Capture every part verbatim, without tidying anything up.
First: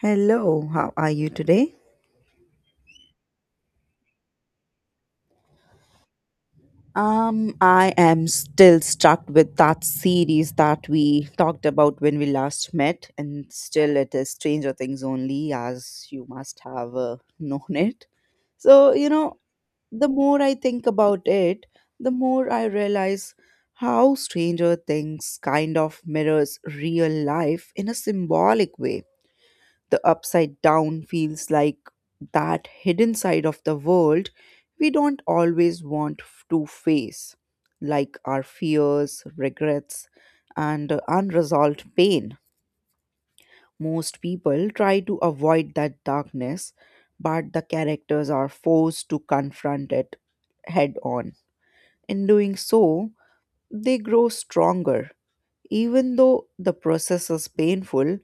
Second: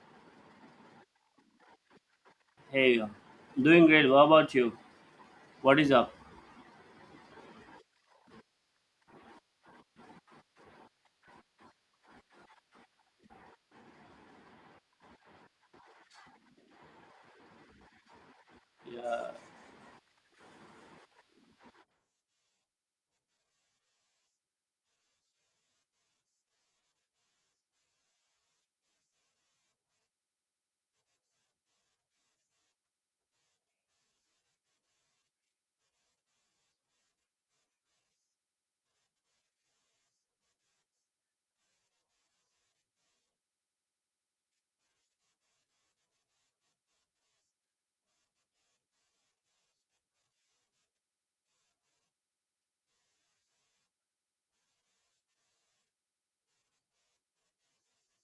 Hello, how are you today? Hey, doing great. What about you? What is up? Um, I am still stuck with that series that we talked about when we last met, and still it is Stranger Things only, as you must have uh, known it. So, you Yeah, know, the more I think about it, the more I realize how Stranger Things kind of mirrors real life in a symbolic way. The upside down feels like that hidden side of the world we don't always want f- to face, like our fears, regrets, and uh, unresolved pain. Most people try to avoid that darkness, but the characters are forced to confront it head on. In doing so, they grow stronger. Even though the process is painful,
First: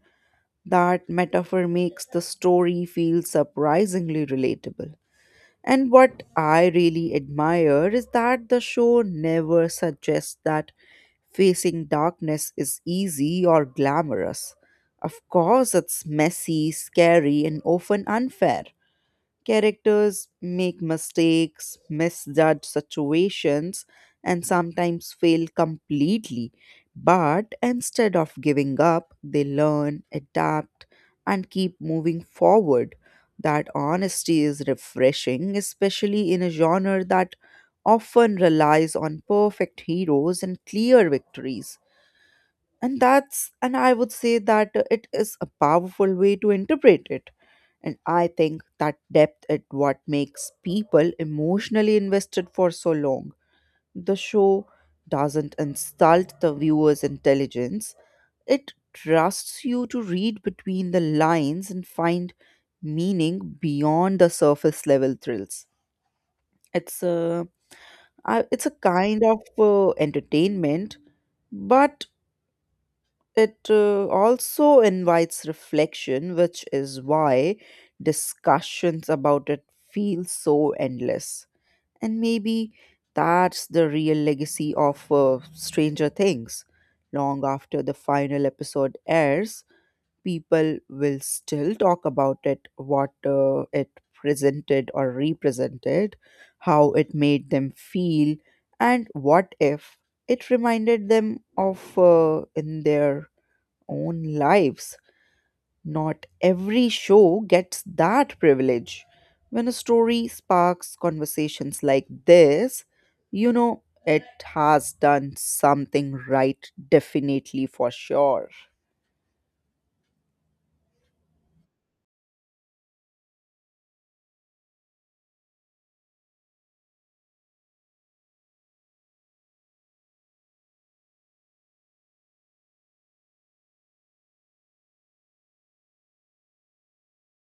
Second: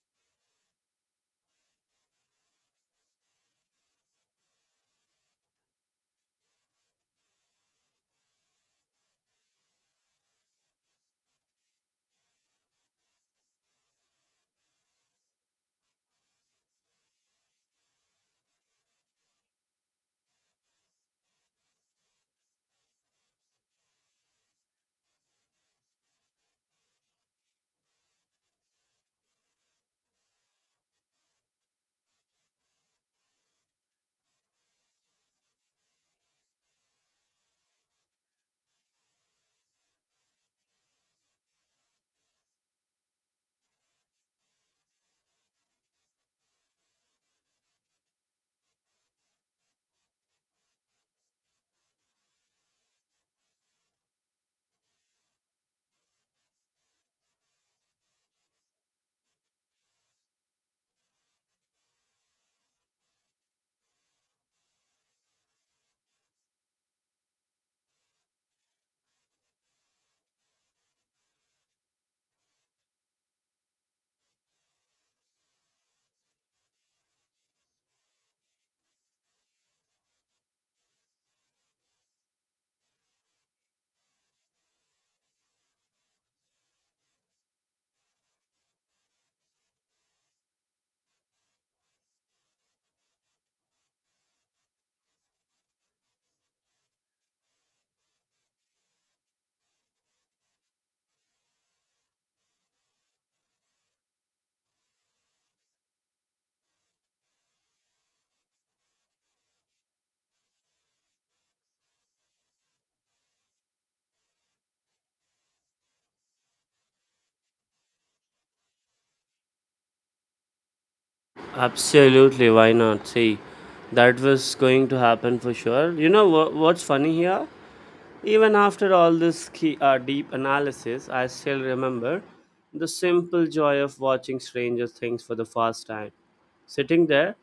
that metaphor makes the story feel surprisingly relatable. And what I really admire is that the show never suggests that facing darkness is easy or glamorous. Of course, it's messy, scary, and often unfair. Characters make mistakes, misjudge situations, and sometimes fail completely. But instead of giving up, they learn, adapt, and keep moving forward. That honesty is refreshing, especially in a genre that often relies on perfect heroes and clear victories, and that's and I would say that uh, it is a powerful way to interpret it. And I think that depth is what makes people emotionally invested for so long. The show doesn't insult the viewer's intelligence. It trusts you to read between the lines and find meaning beyond the surface level thrills. it's a I- it's a kind of uh, entertainment, but it uh, also invites reflection, which is why discussions about it feel so endless. And maybe that's the real legacy of uh, Stranger Things. Long after the final episode airs, people will still talk about it, what uh, it presented or represented, how it made them feel, and what if it reminded them of uh, in their own lives. Not every show gets that privilege. When a story sparks conversations like this, you know it has done something right, definitely for sure. absolutely. Why not? See, that was going to happen for sure. You know what, what's funny here? Even after all this key, uh, deep analysis, I still remember the simple joy of watching Stranger Things for the first time. Sitting there,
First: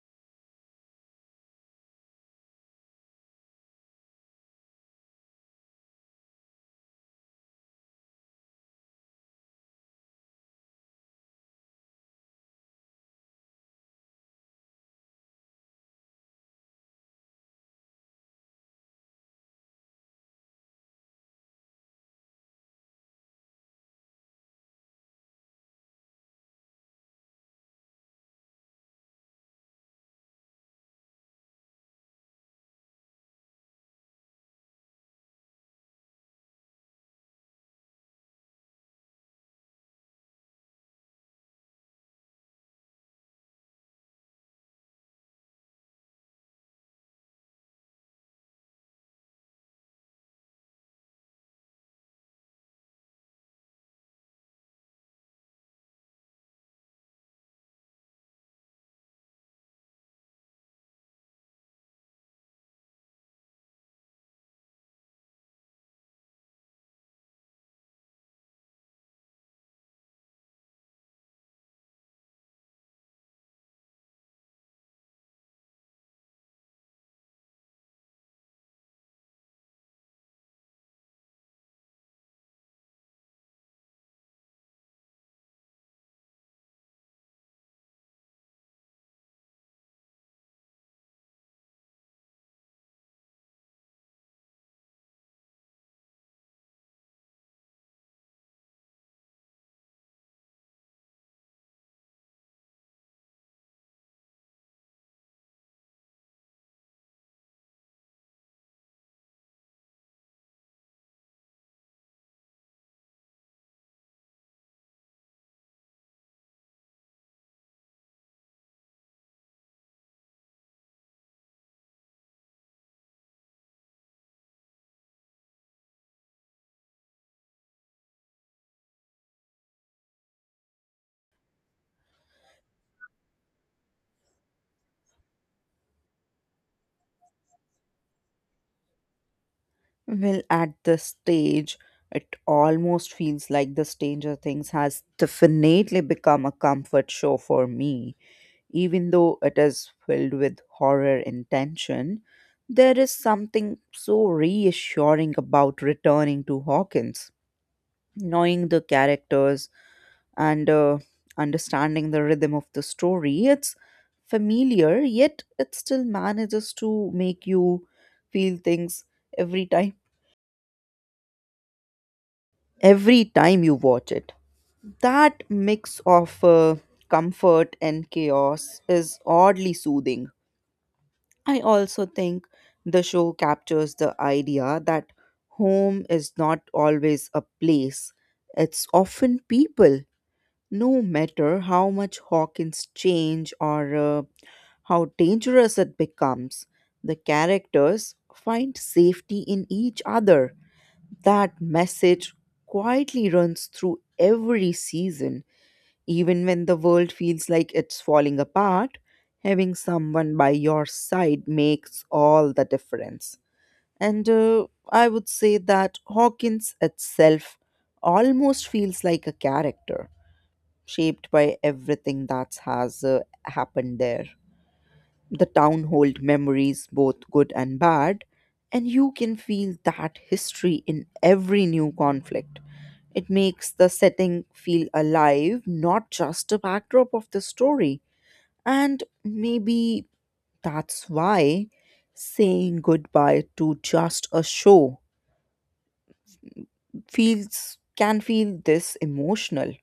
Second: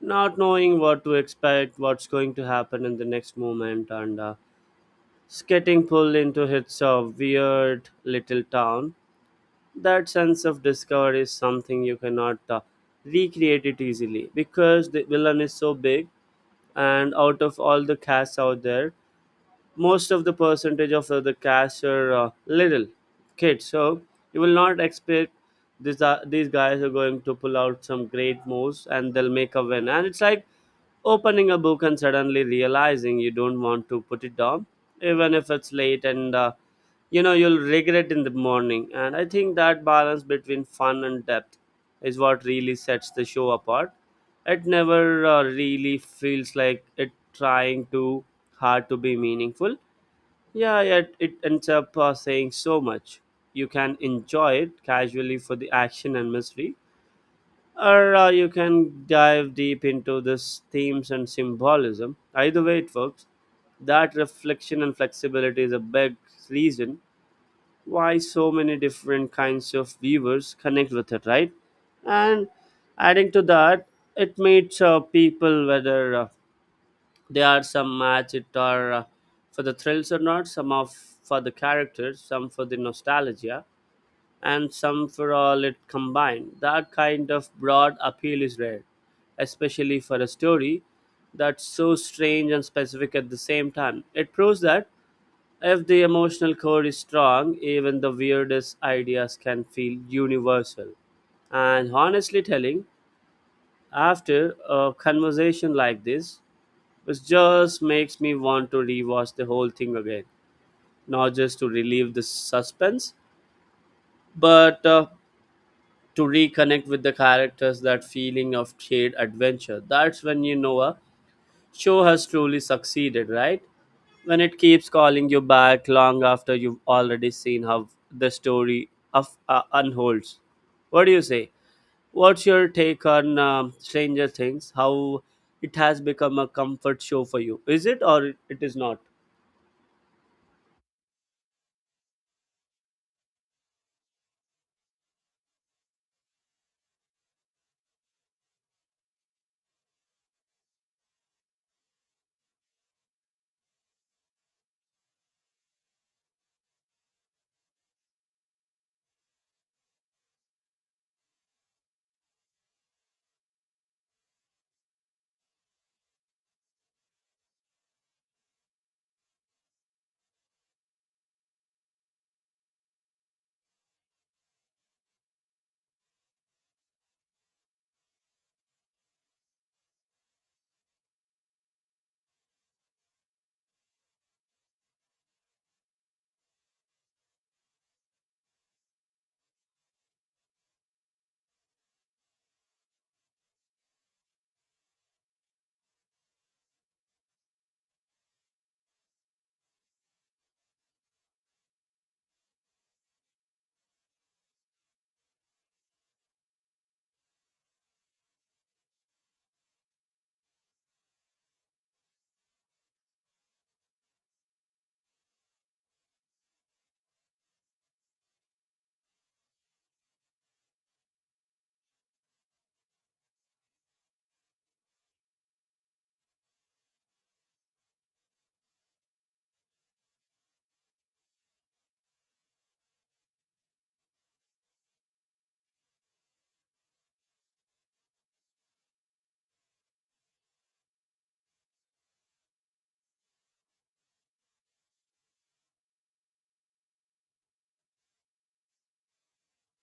not knowing what to expect, what's going to happen in the next moment, and uh, just getting pulled into its uh, weird little town. That sense of discovery is something you cannot uh, recreate it easily, because the villain is so big, and out of all the casts out there, most of the percentage of uh, the cash are uh, little kids. So you will not expect these uh, these guys are going to pull out some great moves and they'll make a win. And it's like opening a book and suddenly realizing you don't want to put it down, even if it's late and uh, you know you'll regret in the morning. And I think that balance between fun and depth is what really sets the show apart. It never uh, really feels like it trying too hard to be meaningful, yeah yet it ends up uh, saying so much. You can enjoy it casually for the action and mystery, or uh, you can dive deep into this themes and symbolism. Either way it works. That reflection and flexibility is a big reason why so many different kinds of viewers connect with it, right? And adding to that, it meets uh, people, whether uh, they are some match it or uh, for the thrills or not, some of for the characters, some for the nostalgia, and some for all it combined. That kind of broad appeal is rare, especially for a story that's so strange and specific at the same time. It proves that if the emotional core is strong, even the weirdest ideas can feel universal. And honestly telling, after a conversation like this, which just makes me want to rewatch the whole thing again, not just to relieve the suspense, but uh, to reconnect with the characters, that feeling of shared adventure. That's when you know a show has truly succeeded, right? When it keeps calling you back long after you've already seen how the story of uh, unfolds. What do you say? What's your take on um, Stranger Things? How it has become a comfort show for you, is it or it is not? Well, at this stage, it almost feels like the Stranger Things has definitely become a comfort show for me. Even though it is filled with horror and tension, there is something so reassuring about returning to Hawkins, knowing the characters and uh, understanding the rhythm of the story. It's familiar, yet it still manages to make you feel things every time. Every time you watch it, that mix of uh, comfort and chaos is oddly soothing. I also think the show captures the idea that home is not always a place, it's often people, no matter how much Hawkins change or uh, how dangerous it becomes. The characters find safety in each other. That message quietly runs through every season. Even when the world feels like it's falling apart, having someone by your side makes all the difference. And uh, I would say that Hawkins itself almost feels like a character, shaped by everything that has uh, happened there. The town hold memories, both good and bad, and you can feel that history in every new conflict. It makes the setting feel alive, not just a backdrop of the story. And maybe that's why saying goodbye to just a show feels can feel this emotional.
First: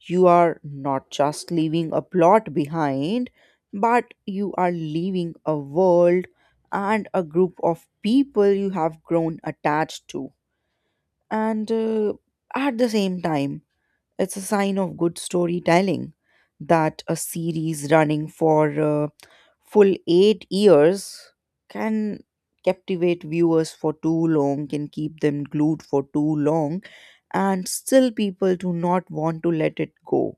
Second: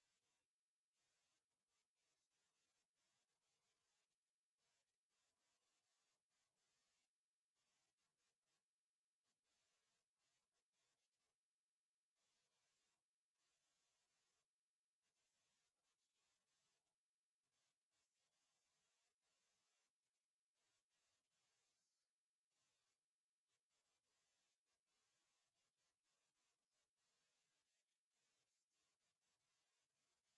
You are not just leaving a plot behind, but you are leaving a world and a group of people you have grown attached to. And uh, at the same time, it's a sign of good storytelling that a series running for uh, full eight years can captivate viewers for too long, can keep them glued for too long, and still people do not want to let it go.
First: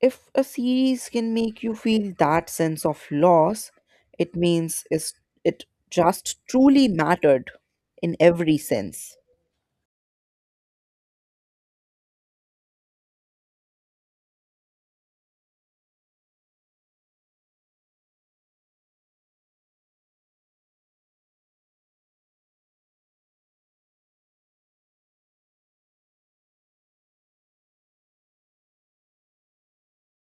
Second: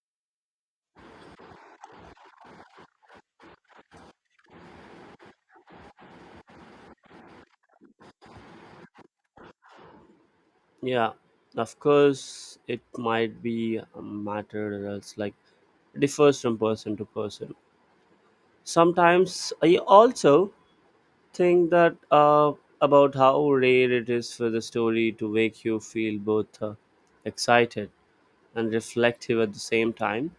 If a series can make you feel that sense of loss, it means it's, it just truly mattered in every sense. Yeah, of course. It might be a matter that's like differs from person to person. Sometimes I also think that uh, about how rare it is for the story to make you feel both uh, excited and reflective at the same time,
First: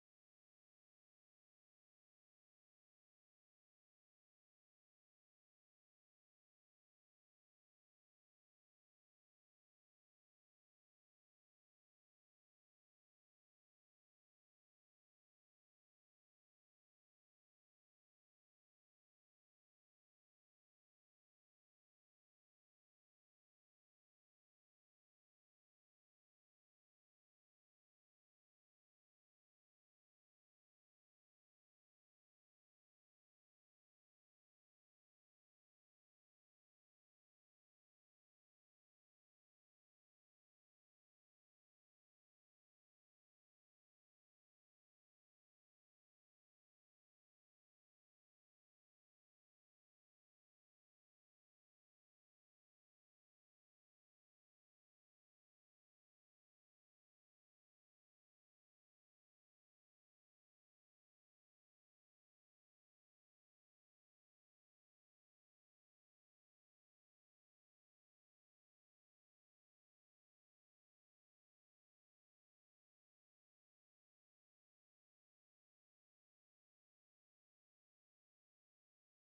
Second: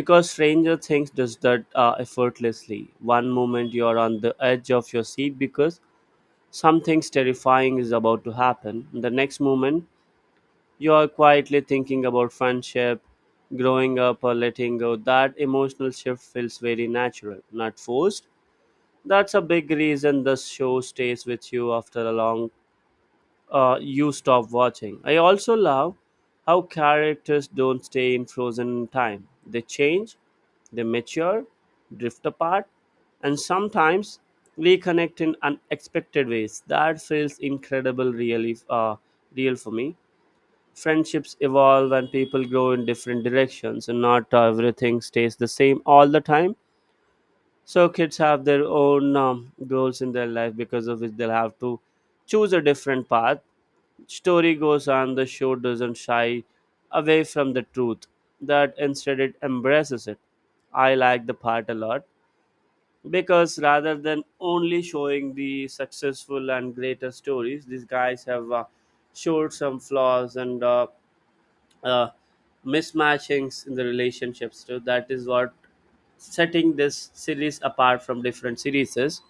because Stranger Things does that uh, effortlessly. One moment you're on the edge of your seat because something terrifying is about to happen, the next moment you are quietly thinking about friendship, growing up or letting go. That emotional shift feels very natural, not forced. That's a big reason the show stays with you after a long uh, you stop watching. I also love how characters don't stay in frozen time. They change, they mature, drift apart, and sometimes reconnect in unexpected ways. That feels incredible, really, uh, real for me. Friendships evolve and people grow in different directions, and not everything stays the same all the time. So kids have their own um, goals in their life, because of which they'll have to choose a different path. Story goes on. The show doesn't shy away from the truth, that instead it embraces it. I like the part a lot, because rather than only showing the successful and greater stories, these guys have uh, showed some flaws and uh, uh, mismatchings in the relationships too. That is what setting this series apart from different series is,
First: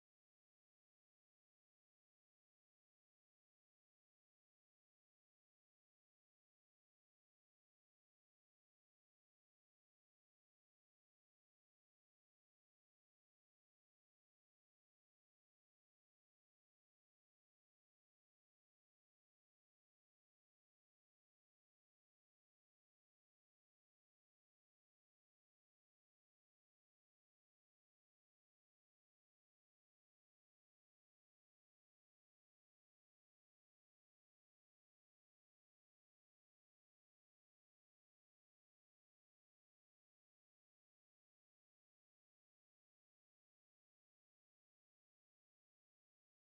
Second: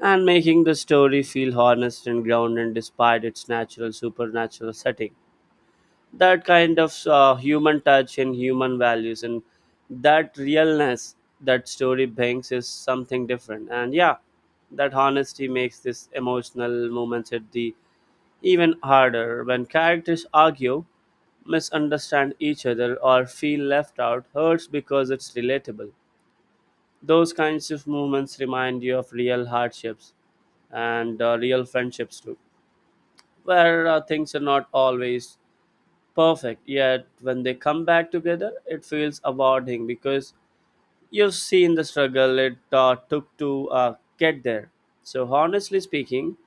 and making the story feel honest and grounded despite its natural supernatural setting. That kind of uh, human touch and human values and that realness that story brings is something different. And yeah, that honesty makes this emotional moments at the even harder, when characters argue, misunderstand each other, or feel left out, hurts because it's relatable. Those kinds of moments remind you of real hardships and uh, real friendships too, where uh, things are not always perfect. Yet when they come back together, it feels awarding because you've seen the struggle it uh, took to uh, get there. So honestly speaking,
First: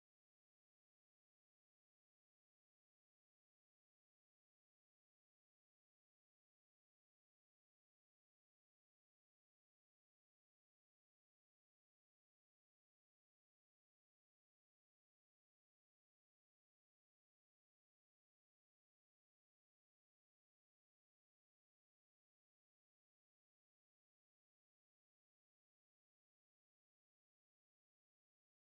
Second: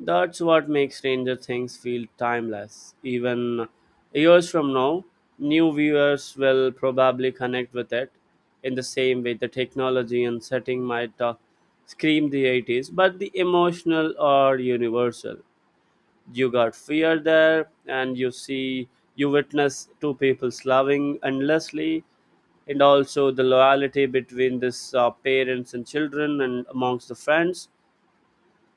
that's what makes Stranger Things feel timeless. Even years from now, new viewers will probably connect with it in the same way. The technology and setting might uh, scream the eighties, but the emotional are universal. You got fear there, and you see, you witness two people's loving endlessly, and also the loyalty between this uh, parents and children and amongst the friends,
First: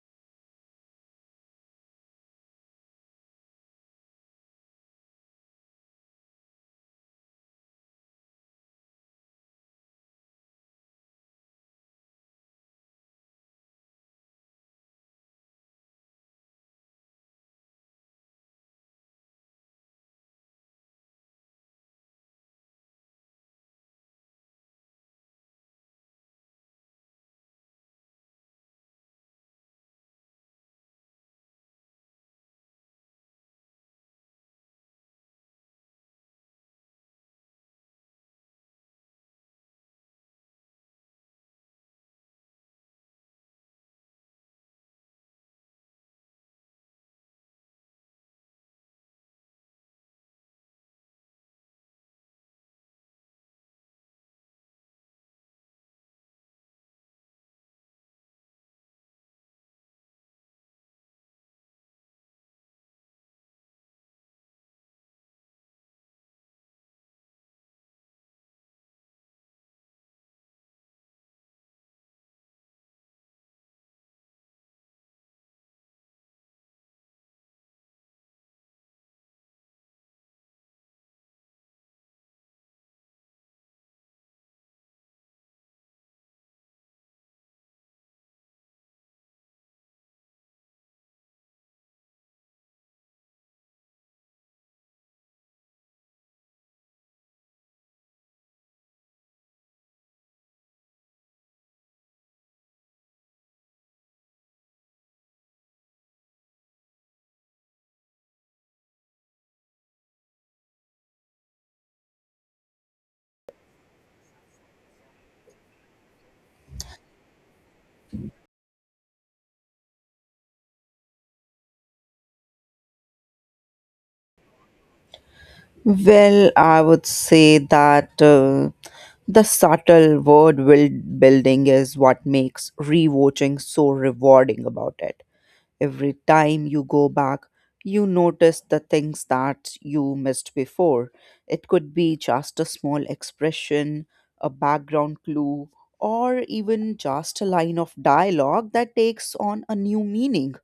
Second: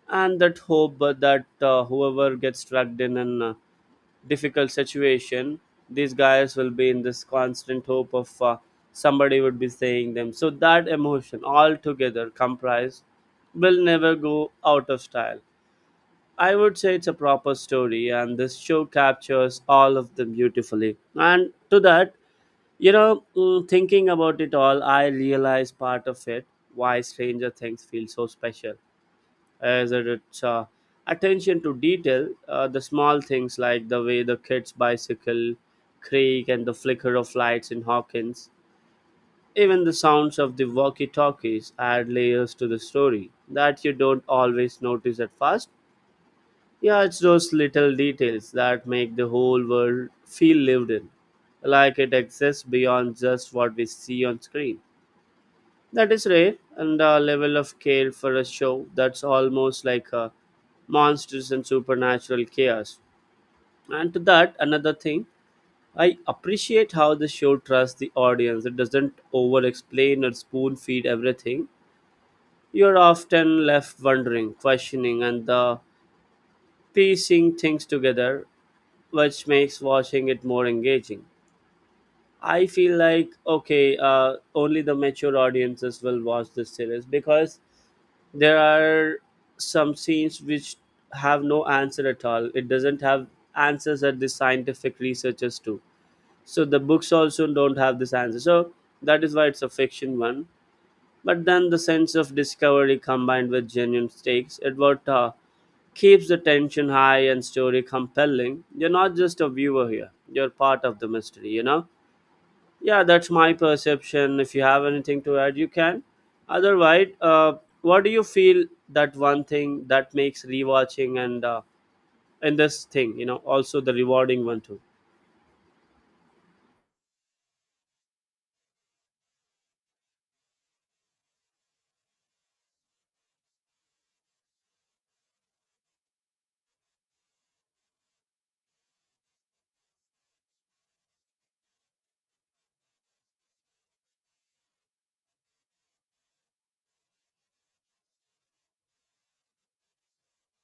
and that hope uh, that uh, whoever gets stuck in a uh, difficult situation, these guys will be in this constant hope of uh, somebody would be saying them. So that emotion all together comprised will never go out of style. I would say it's a proper story, and this show captures all of them beautifully. And to that, you know, mm, thinking about it all, I realize part of it why Stranger Things feels so special as that its uh, attention to detail, uh, the small things like the way the kids' bicycle creak and the flicker of lights in Hawkins, even the sounds of the walkie talkies add layers to the story that you don't always notice at first. Yeah, it's those little details that make the whole world feel lived in, like it exists beyond just what we see on screen. That is rare and a level of care for a show that's almost like a monsters and supernatural chaos. And to that, another thing, I appreciate how the show trusts the audience. It doesn't over explain or spoon feed everything. You're often left wondering, questioning, and the piecing things together, which makes watching it more engaging. I feel like, okay, uh, only the mature audiences will watch this series, because there are some scenes which have no answer at all. It doesn't have answers that the scientific researchers do. So the books also don't have this answer, so that is why it's a fiction one. But then the sense of discovery combined with genuine stakes it what uh, keeps the tension high and story compelling. You're not just a viewer here, you're part of the mystery, you know? Yeah, that's my perception. If you have anything to add, you can. Otherwise, uh, what do you feel that one thing that makes rewatching and uh, and this thing, you know, also the rewarding one too? Well, I would say that uh, the subtle world build- building is what makes rewatching so rewarding about it. Every time you go back, you notice the things that you missed before. It could be just a small expression, a background clue, or even just a line of dialogue that takes on a new meaning.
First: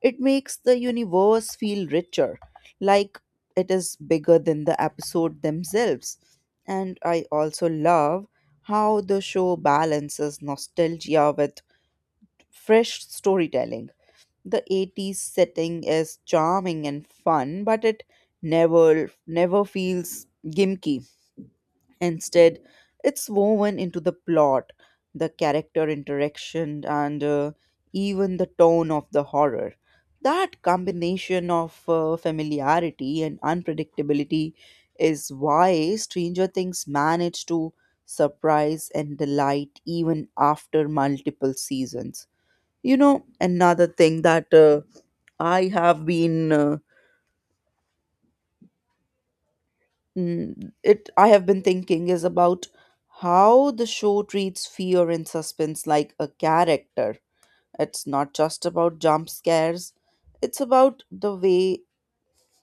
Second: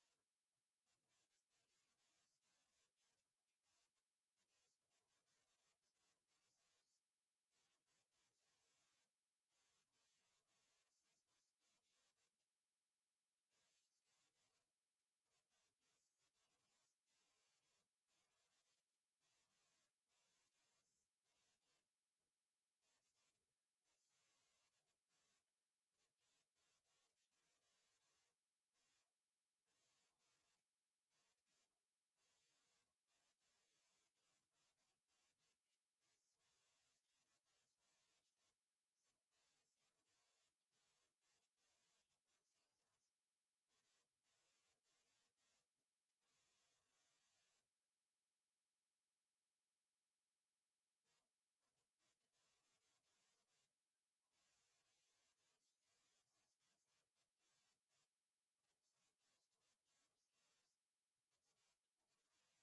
It makes the universe feel richer, like it is bigger than the episode themselves. And I also love how the show balances nostalgia with fresh storytelling. The eighties setting is charming and fun, but it never never feels gimmicky. Instead, it's woven into the plot, the character interaction, and uh, even the tone of the horror. That combination of uh, familiarity and unpredictability is why Stranger Things managed to surprise and delight even after multiple seasons. You know, another thing that uh, I have been uh, mm, it I have been thinking is about how the show treats fear and suspense like a character. It's not just about jump scares. It's about the way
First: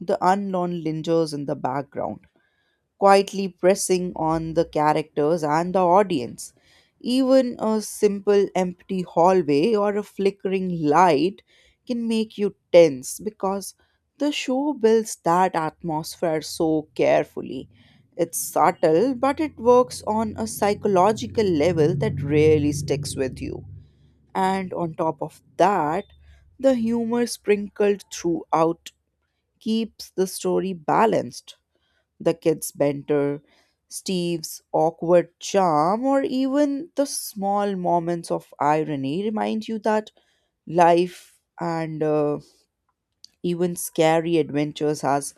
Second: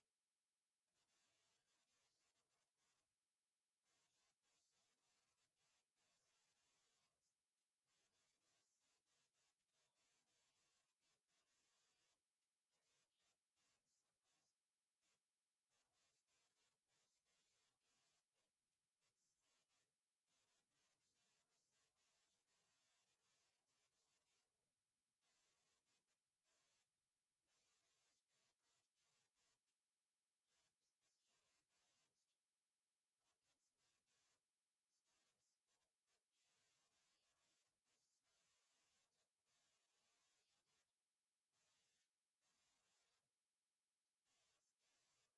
the unknown lingers in the background quietly pressing on the characters and the audience. Even a simple empty hallway or a flickering light can make you tense because the show builds that atmosphere so carefully. It's subtle, but it works on a psychological level that really sticks with you. And on top of that, the humor sprinkled throughout keeps the story balanced. The kids' banter, Steve's awkward charm, or even the small moments of irony remind you that life and uh, even scary adventures has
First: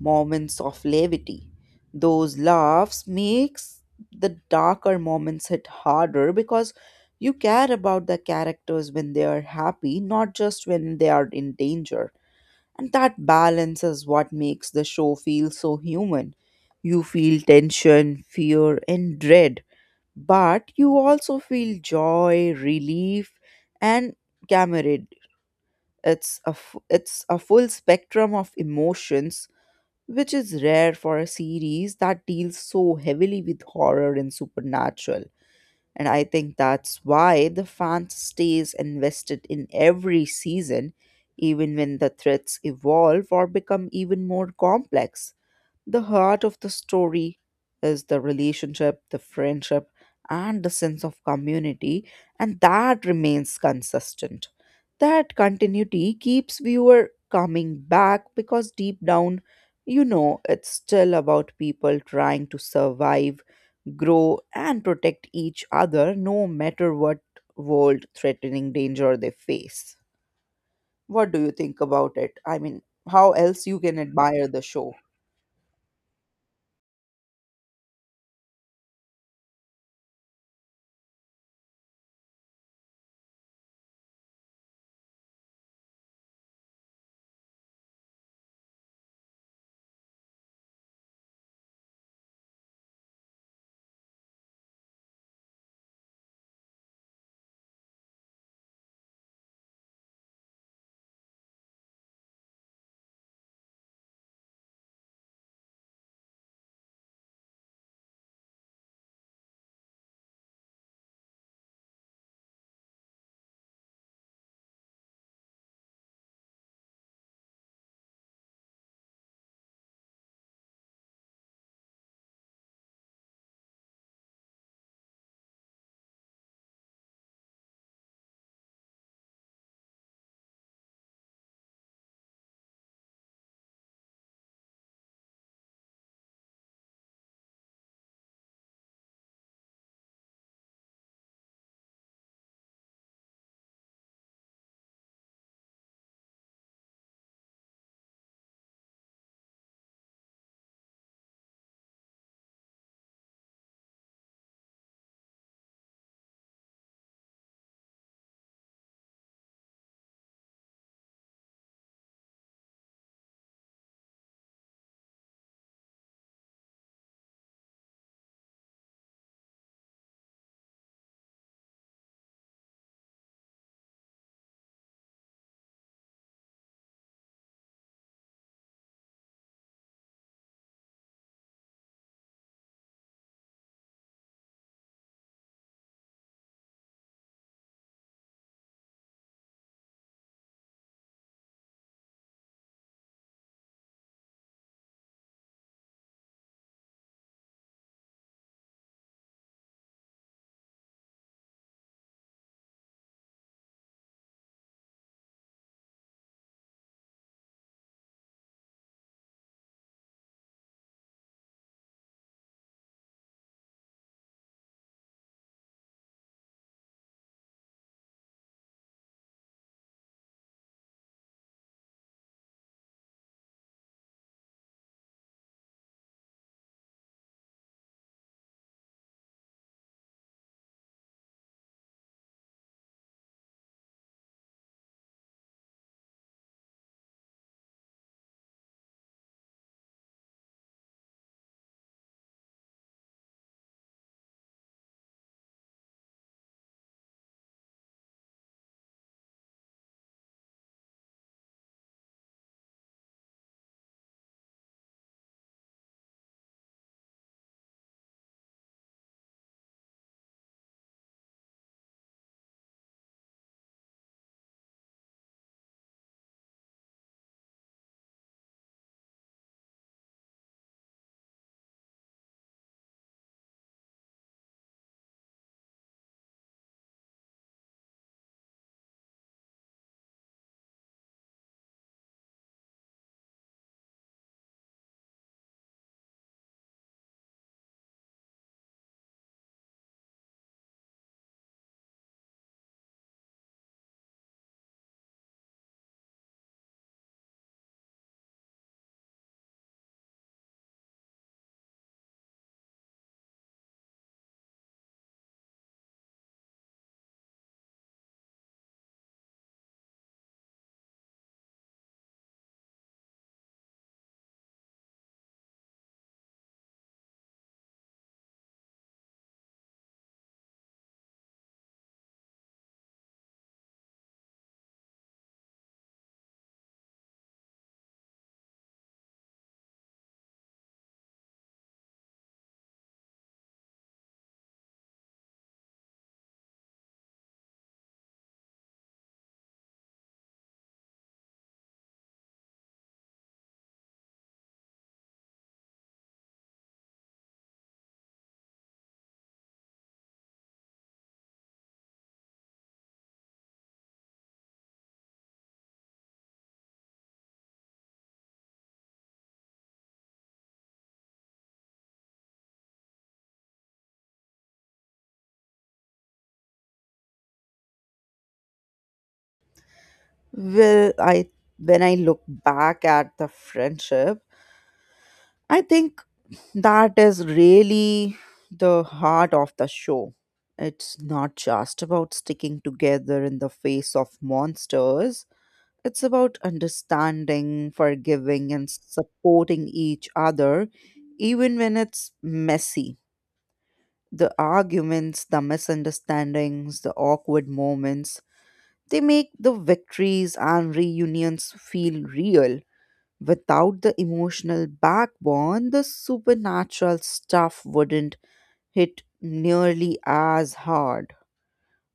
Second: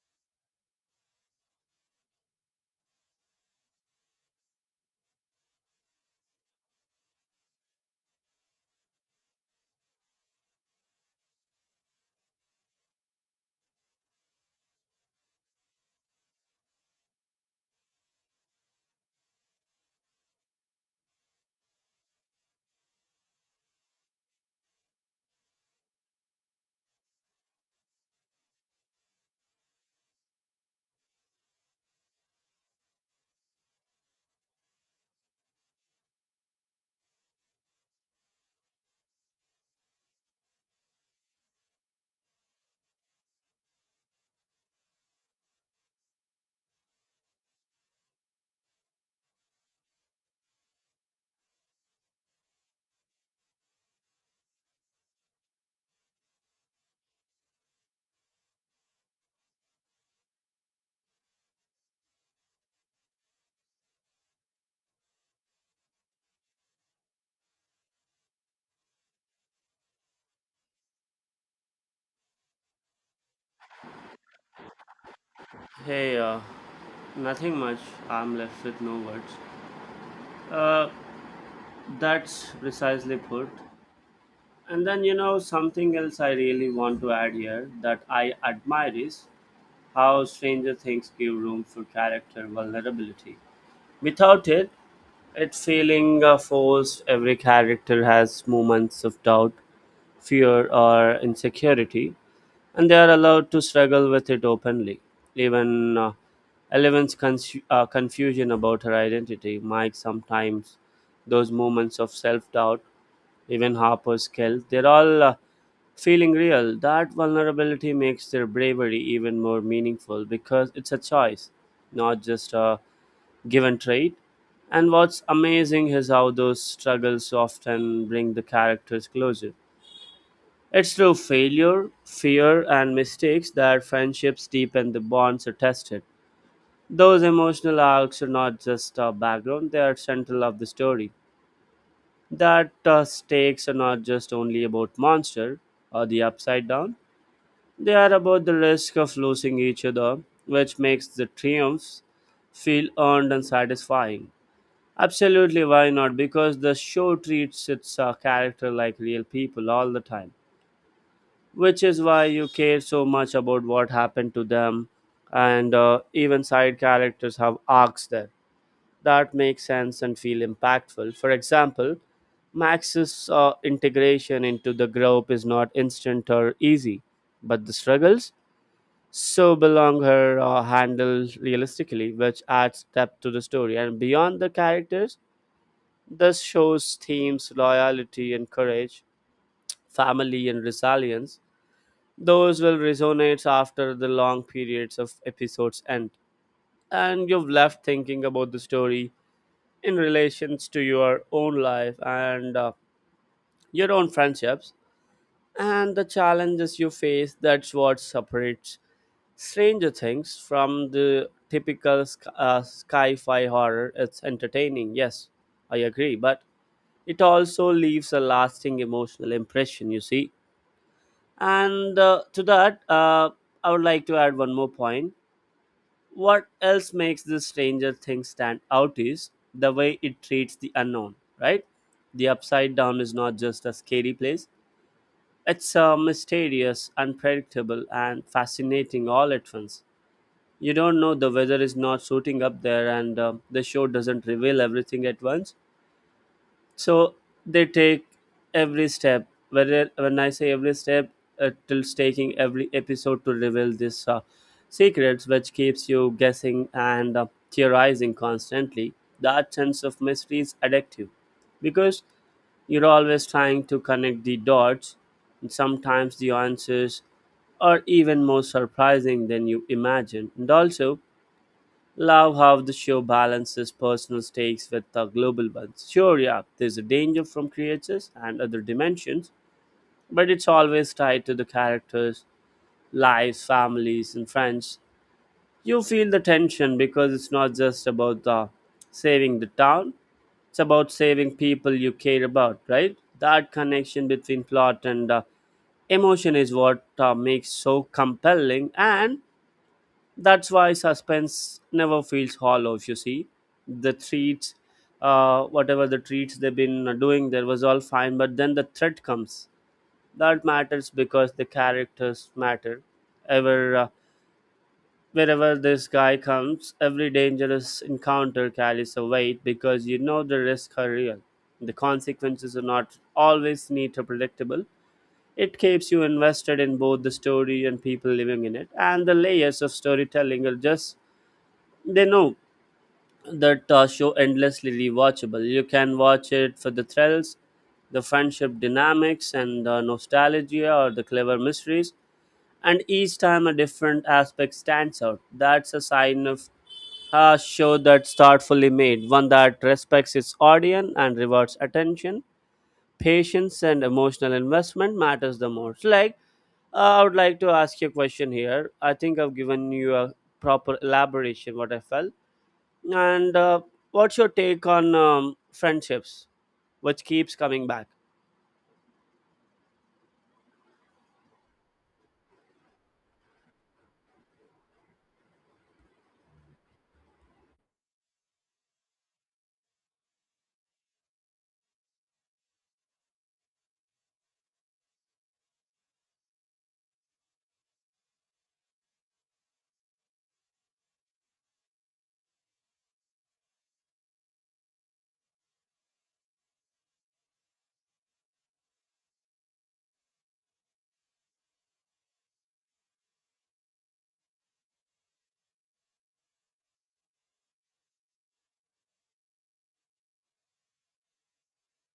moments of levity. Those laughs makes the darker moments hit harder because you care about the characters when they are happy, not just when they are in danger. And that balance is what makes the show feel so human. You feel tension, fear, and dread, but you also feel joy, relief, and camarade. It's a, f- it's a full spectrum of emotions, which is rare for a series that deals so heavily with horror and supernatural. And I think that's why the fan stays invested in every season, even when the threats evolve or become even more complex. The heart of the story is the relationship, the friendship, and the sense of community, and that remains consistent. That continuity keeps viewer coming back because deep down, you know, it's still about people trying to survive, grow, and protect each other no matter what world threatening danger they face. What do you think about it? I mean, how else you can admire the show? Hey, uh, nothing much. I'm left with no words. Uh, that's precisely put. And then, you know, something else I really want to add here that I admire is how Stranger Things give room for character vulnerability. Without it, its feeling uh, forced. Every character has moments of doubt, fear, or insecurity, and they are allowed to struggle with it openly. Even uh, Eleven's cons- uh, confusion about her identity, Mike sometimes, those moments of self doubt, even Harper's guilt, they're all uh, feeling real. That vulnerability makes their bravery even more meaningful because it's a choice, not just a given trait. And what's amazing is how those struggles often bring the characters closer. It's through failure, fear, and mistakes that friendships deepen the bonds are tested. Those emotional arcs are not just a background, they are central of the story. That uh, stakes are not just only about monster or the upside down, they are about the risk of losing each other, which makes the triumphs feel earned and satisfying. Absolutely, why not? Because the show treats its uh, character like real people all the time, which is why you care so much about what happened to them, and uh, even side characters have arcs there that makes sense and feel impactful. For example, Max's uh, integration into the group is not instant or easy, but the struggles so belong her uh, handled realistically, which adds depth to the story. And beyond the characters, this show's themes, loyalty and courage, family and resilience, those will resonate after the long periods of episodes end. And you've left thinking about the story in relations to your own life and uh, your own friendships and the challenges you face. That's what separates Stranger Things from the typical sc- uh, sci fi horror. It's entertaining, yes, I agree, but it also leaves a lasting emotional impression you see, and uh, to that uh, I would like to add one more point. What else makes this stranger thing stand out is the way it treats the unknown, right? The upside down is not just a scary place. It's uh, mysterious, unpredictable, and fascinating all at once. You don't know the weather is not shooting up there, and uh, the show doesn't reveal everything at once. So they take every step. Whether when I say every step, it is taking every episode to reveal this uh, secrets, which keeps you guessing and uh, theorizing constantly. That sense of mystery is addictive, because you're always trying to connect the dots. And sometimes the answers are even more surprising than you imagine. And also, love how the show balances personal stakes with the global ones. Sure, yeah, there's a danger from creatures and other dimensions, but it's always tied to the characters, lives, families, and friends. You feel the tension because it's not just about the saving the town; it's about saving people you care about, right? That connection between plot and uh, emotion is what uh, makes so compelling, and that's why suspense never feels hollow if you see the treats. Uh, whatever the treats they've been doing there was all fine, but then the threat comes. That matters because the characters matter. Ever uh, Wherever this guy comes, every dangerous encounter carries a weight, because you know the risks are real. The consequences are not always neat or predictable. It keeps you invested in both the story and people living in it, and the layers of storytelling are just, they know that uh, show endlessly rewatchable. You can watch it for the thrills, the friendship dynamics, and the nostalgia or the clever mysteries. And each time a different aspect stands out. That's a sign of a show that's thoughtfully made, one that respects its audience and rewards attention, patience, and emotional investment matters the most. Like, uh, I would like to ask you a question here. I think I've given you a proper elaboration what I felt. And uh, what's your take on um, friendships, which keeps coming back? Well, I when I look back at the friendship, I think that is really the heart of the show. It's not just about sticking together in the face of monsters. It's about understanding, forgiving, and supporting each other, even when it's messy. The arguments, the misunderstandings, the awkward moments, they make the victories and reunions feel real. Without the emotional backbone, the supernatural stuff wouldn't hit nearly as hard.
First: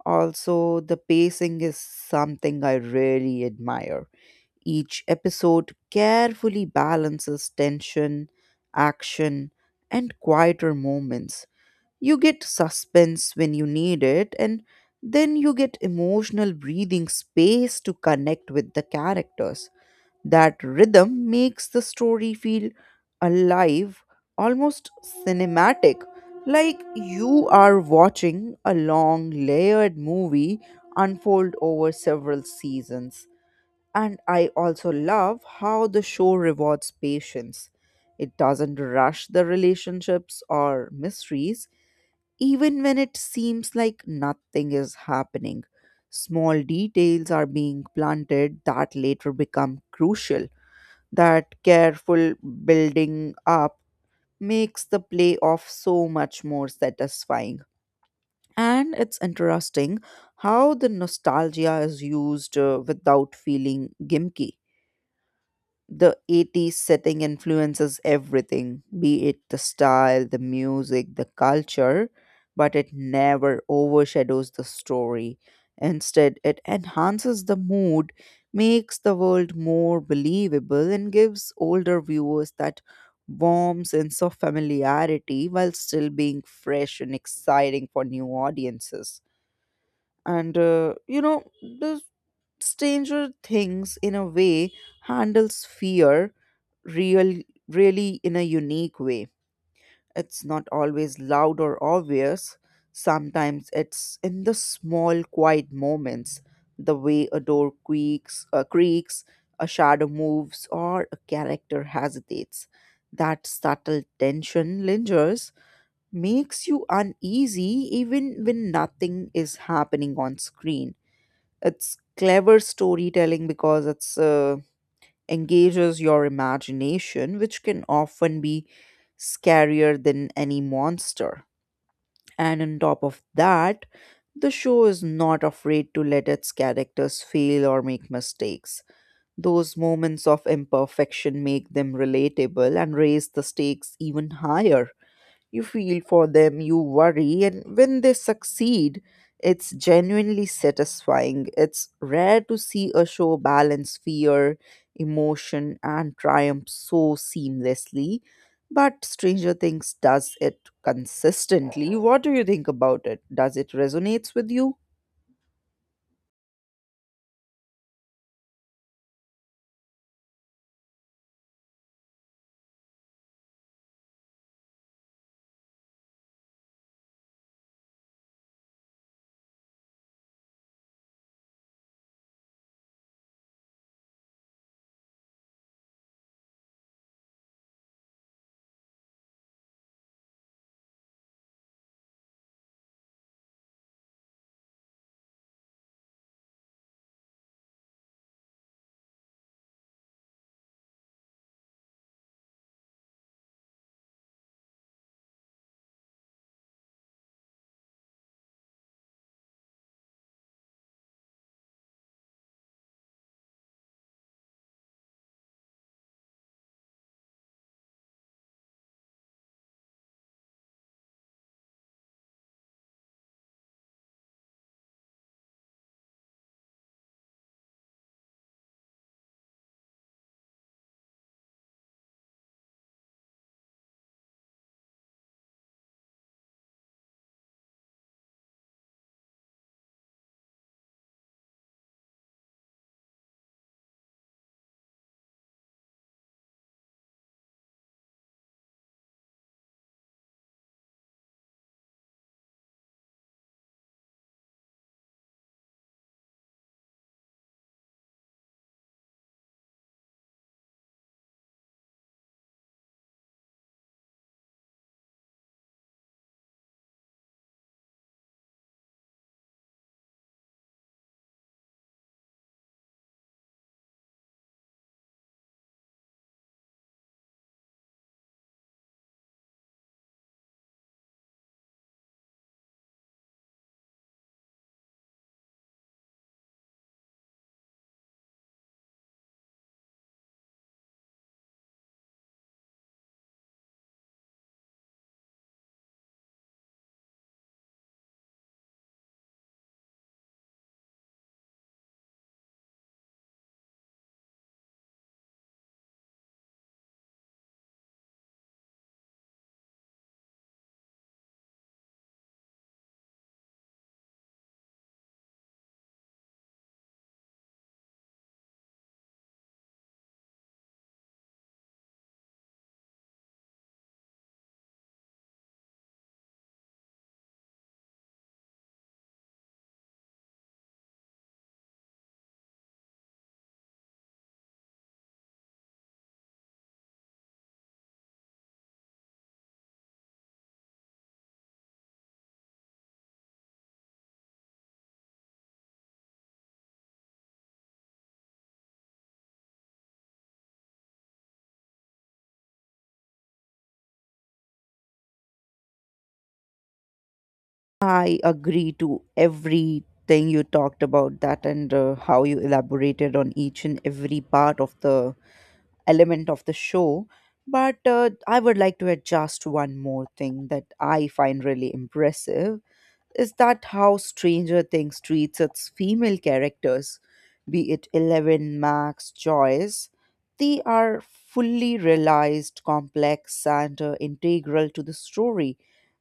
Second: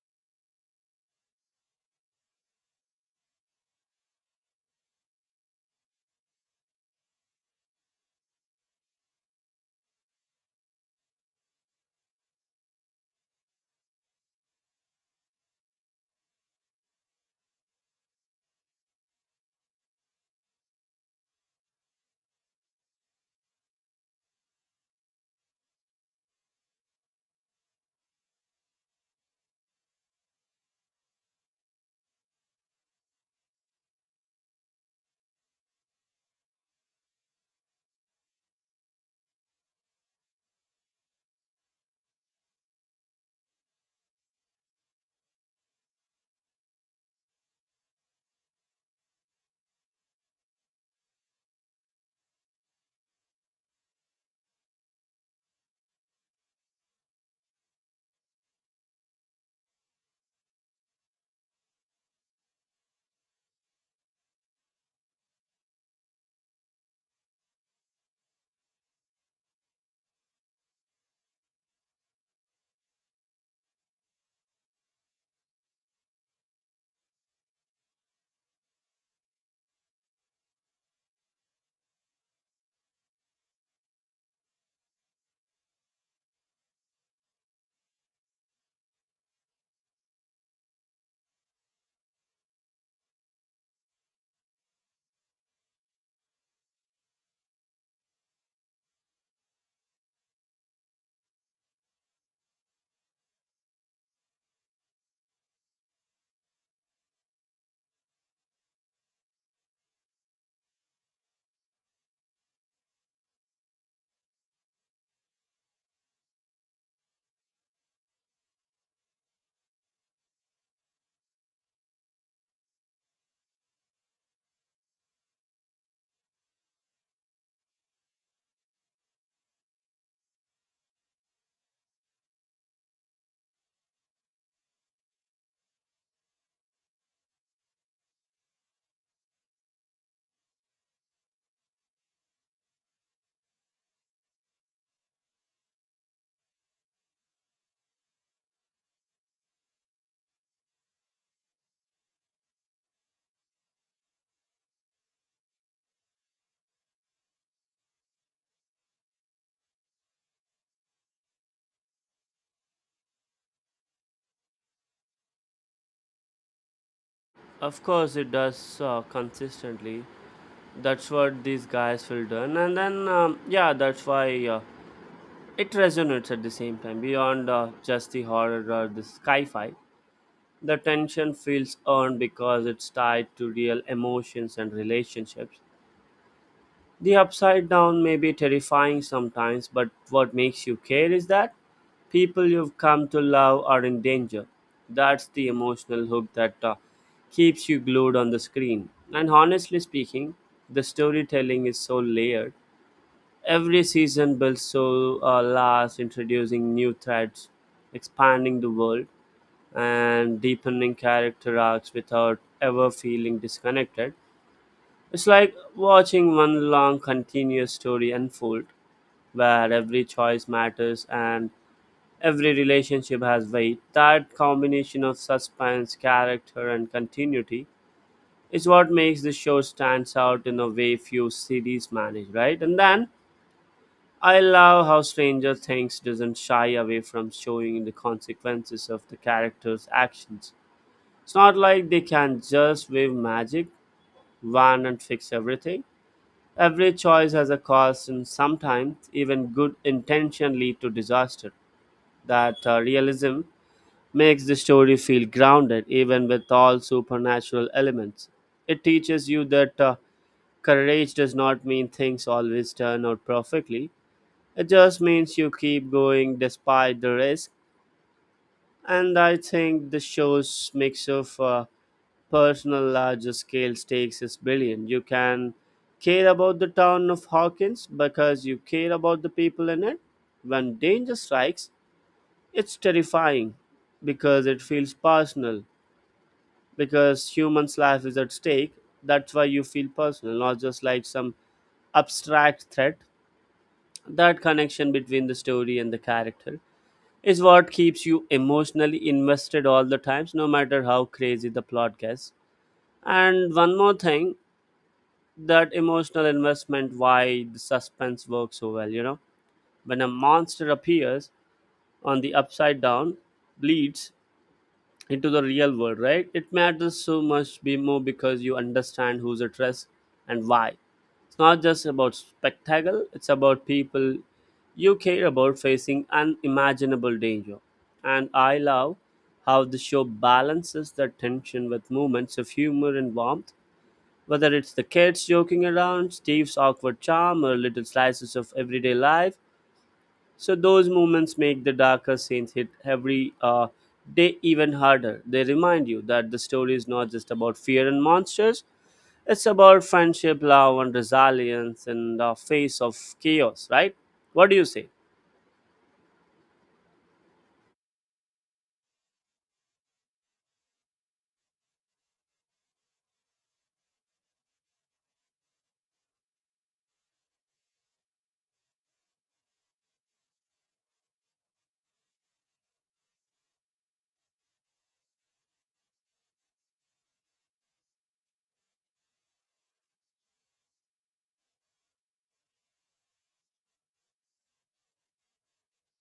Also, the pacing is something I really admire. Each episode carefully balances tension, action, and quieter moments. You get suspense when you need it, and then you get emotional breathing space to connect with the characters. That rhythm makes the story feel alive, almost cinematic, like you are watching a long layered movie unfold over several seasons. And I also love how the show rewards patience. It doesn't rush the relationships or mysteries, even when it seems like nothing is happening. Small details are being planted that later become crucial. That careful building up makes the playoff so much more satisfying. And it's interesting how the nostalgia is used uh, without feeling gimmicky. The eighties setting influences everything, be it the style, the music, the culture, but it never overshadows the story. Instead, it enhances the mood, makes the world more believable, and gives older viewers that warm sense of familiarity while still being fresh and exciting for new audiences. And uh, you know, the Stranger Things, in a way, handles fear real, really in a unique way. It's not always loud or obvious. Sometimes it's in the small, quiet moments, the way a door creaks, uh, creaks, a shadow moves, or a character hesitates. That subtle tension lingers, makes you uneasy even when nothing is happening on screen. It's clever storytelling because it's uh, engages your imagination, which can often be scarier than any monster. And on top of that, the show is not afraid to let its characters fail or make mistakes. Those moments of imperfection make them relatable and raise the stakes even higher. You feel for them, you worry, and when they succeed, it's genuinely satisfying. It's rare to see a show balance fear, emotion, and triumph so seamlessly. But Stranger Things does it consistently. What do you think about it? Does it resonates with you? Of course, it does, uh, consistently. That's what these guys will do, and then um, yeah, that's why uh, it resonates at the same time beyond uh, just the horror or the sci-fi. The tension feels earned because it's tied to real emotions and relationships. The upside down may be terrifying sometimes, but what makes you care is that people you've come to love are in danger. That's the emotional hook that uh, keeps you glued on the screen. And honestly speaking, the storytelling is so layered. Every season builds so uh, last, introducing new threads, expanding the world, and deepening character arcs without ever feeling disconnected. It's like watching one long continuous story unfold where every choice matters and every relationship has weight. That combination of suspense, character, and continuity is what makes the show stands out in a way few series manage, right? And then I love how Stranger Things doesn't shy away from showing the consequences of the characters' actions. It's not like they can just wave magic wand and fix everything. Every choice has a cost, and sometimes even good intention lead to disaster. That uh, realism makes the story feel grounded, even with all supernatural elements. It teaches you that uh, courage does not mean things always turn out perfectly. It just means you keep going despite the risk. And I think the show's mix of uh, personal larger scale stakes is billion. You can care about the town of Hawkins because you care about the people in it. When danger strikes, it's terrifying because it feels personal. Because human's life is at stake, that's why you feel personal, not just like some abstract threat. That connection between the story and the character is what keeps you emotionally invested all the times, no matter how crazy the plot gets. And one more thing, that emotional investment why the suspense works so well, you know, when a monster appears on the upside down bleeds into the real world, right? It matters so much be more because you understand who's at risk and why. It's not just about spectacle, it's about people you care about facing unimaginable danger. And I love how the show balances the tension with moments of humor and warmth, whether it's the kids joking around, Steve's awkward charm, or little slices of everyday life, so those moments make the darker scenes hit every uh, day even harder. They remind you that the story is not just about fear and monsters, it's about friendship, love, and resilience in the face of chaos, right? What do you say? I agree to everything you talked about that and uh, how you elaborated on each and every part of the element of the show. But uh, I would like to adjust one more thing that I find really impressive is that how Stranger Things treats its female characters, be it Eleven, Max, Joyce. They are fully realized, complex, and uh, integral to the story.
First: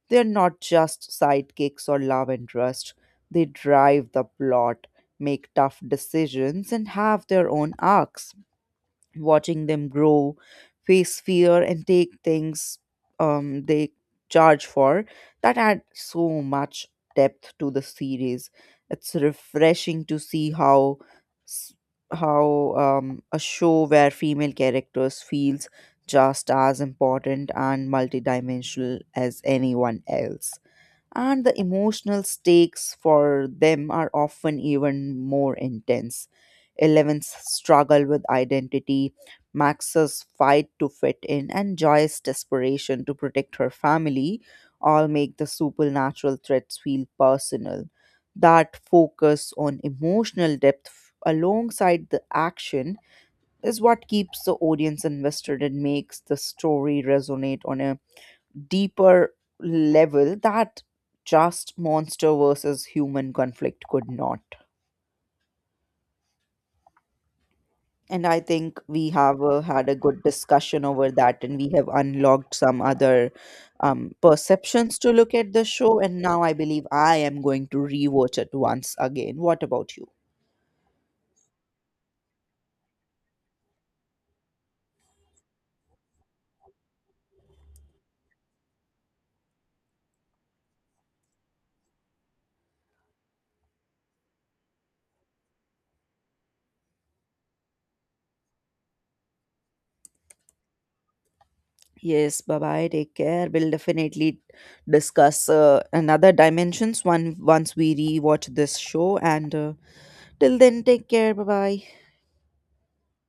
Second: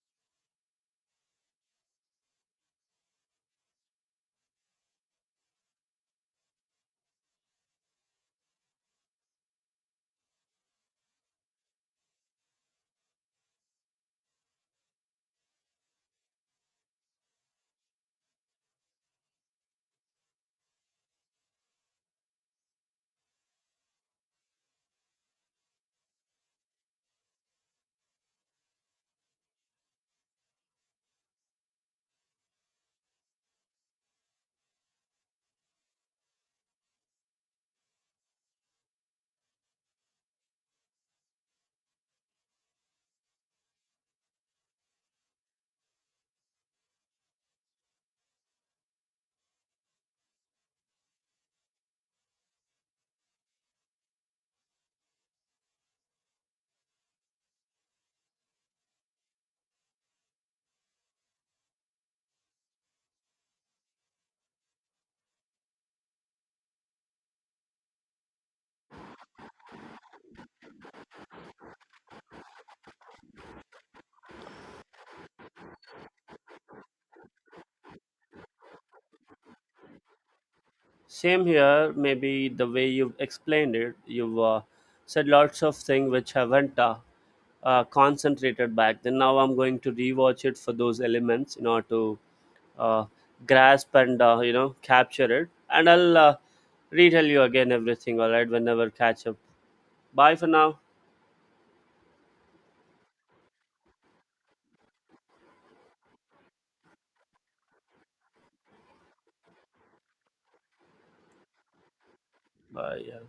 They are not just sidekicks or love interest. They drive the plot, make tough decisions, and have their own arcs watching them grow, face fear, and take things um, they charge for. That adds so much depth to the series. It's refreshing to see how s- how um, a show where female characters feels just as important and multidimensional as anyone else and the emotional stakes for them are often even more intense. Eleven's struggle with identity, Max's fight to fit in, and Joy's desperation to protect her family all make the supernatural threats feel personal. That focus on emotional depth alongside the action is what keeps the audience invested and makes the story resonate on a deeper level that just monster versus human conflict could not. And I think we have uh, had a good discussion over that, and we have unlocked some other um, perceptions to look at the show. And now I believe I am going to rewatch it once again. What about you? Same here. Maybe the way you've explained it, you've uh, said lots of things which haven't uh, uh, concentrated back then. Now I'm going to rewatch it for those elements in order to uh, grasp and uh, you know capture it. And I'll uh, retell you again everything. All right, whenever catch up. Bye for now. Yes, bye bye. Take care. We'll definitely discuss uh, another dimensions one once we rewatch this show. And uh, till then, take care. Bye bye. Bye. Yeah.